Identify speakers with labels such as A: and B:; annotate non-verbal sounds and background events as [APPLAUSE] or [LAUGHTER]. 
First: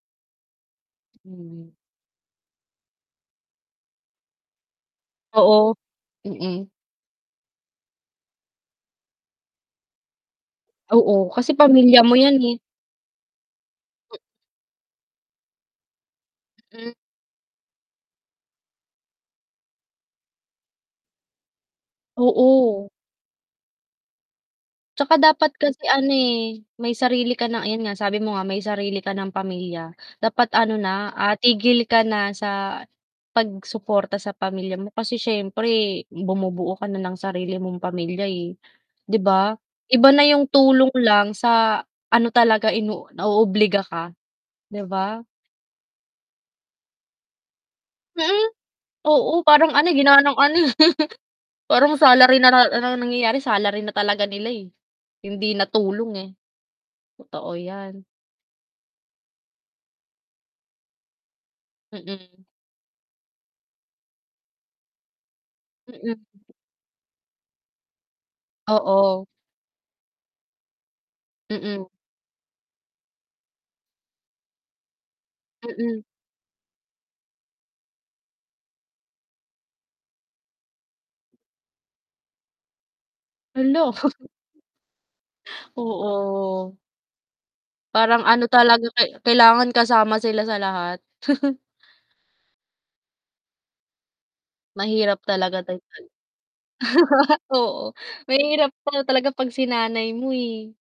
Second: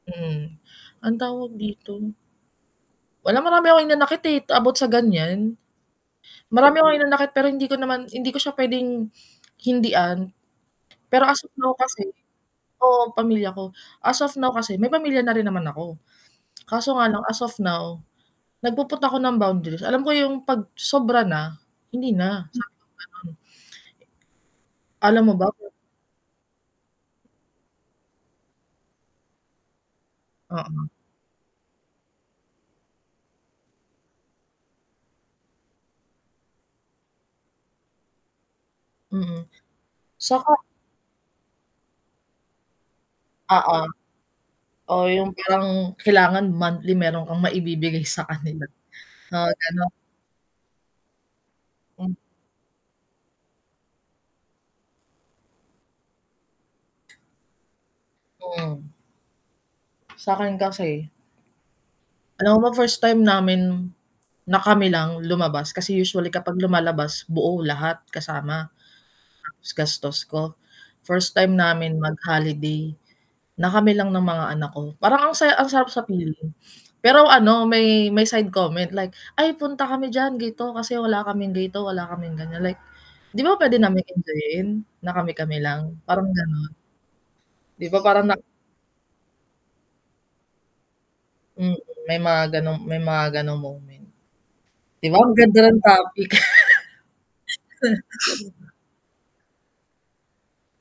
A: Mm, ano'ng tawag
B: Mhm.
A: dito? Wala, marami akong hinanakit, eh, about sa gan'yan.
B: Oo, mm.
A: Marami akong hinanakit, pero hindi ko naman hindi ko siya puwedeng [SMACKS LIPS] hindian, pero
B: Oo,
A: as of
B: kasi
A: now
B: pamilya
A: kasi
B: mo 'yan, eh.
A: oo, pamilya ko, as
B: M
A: of now kasi, may pamilya na rin naman ako. [SMACKS LIPS]
B: Hmm.
A: Kaso nga lang, as of now, nagpu-put na ako ng boundaries, alam ko yung 'pag sobra na, hindi na. Stop,
B: Oo.
A: gano'n.
B: 'Tsaka
A: Alam mo ba
B: dapat
A: kung
B: kasi ano, eh, may sarili ka ng ayun nga, sabi mo nga, may sarili ka ng pamilya. Dapat ano
A: Oo.
B: na, ah, tigil ka na sa pag-suporta sa pamilya mo, kasi siyempre, bumubuo ka na ng sarili mong pamilya, eh, 'di
A: Mm,
B: ba? Iba na yung
A: 'saka
B: tulong lang, sa ano talaga, ino
A: Oo.
B: naoobliga ka, 'di
A: Oo,
B: ba?
A: yung parang, kailangan monthly meron kang maibibigay sa
B: Mm.
A: kanila.
B: Oo,
A: Oo,
B: parang ano,
A: gano'n.
B: eh, ginawa ng ano, eh, [CHUCKLES] parang
A: Hmm.
B: salary na na ang na nangyayari, salary na talaga nila, eh, hindi na tulong, eh. Totoo 'yan.
A: Mm. Sa'kin kasi
B: Mm.
A: Alam mo ba first time namin, na kami lang lumabas, kasi
B: Mm.
A: usually kapag lumalabas, buo, lahat, kasama,
B: Oo.
A: ta's gastos ko. First time
B: Mm.
A: namin mag-holiday, na kami lang ng mga anak ko, parang ang saya ang sarap sa
B: Mm.
A: feeling. Pero ano, may may side comment, like, "Ay, punta kami diyan, ganito, kasi wala kaming ganito, wala kaming gan'yan". Like, 'di ba, puwede
B: Hala.
A: naming
B: [CHUCKLES]
A: enjoyin, na kami-kami lang, parang gano'n.
B: Oo.
A: 'Di ba, parang
B: Parang
A: nak
B: ano talaga, kai kailangan kasama sila sa lahat. [CHUCKLES]
A: Mm, may mga gano'ng may mga gano'ng moment. 'Di ba,
B: Mahirap
A: ang
B: talaga
A: ganda ng
B: din.
A: topic.
B: [CHUCKLES] Oo,
A: [CHUCKLES]
B: mahirap
A: [SNIFFS]
B: pala talaga 'pag sinanay mo, eh.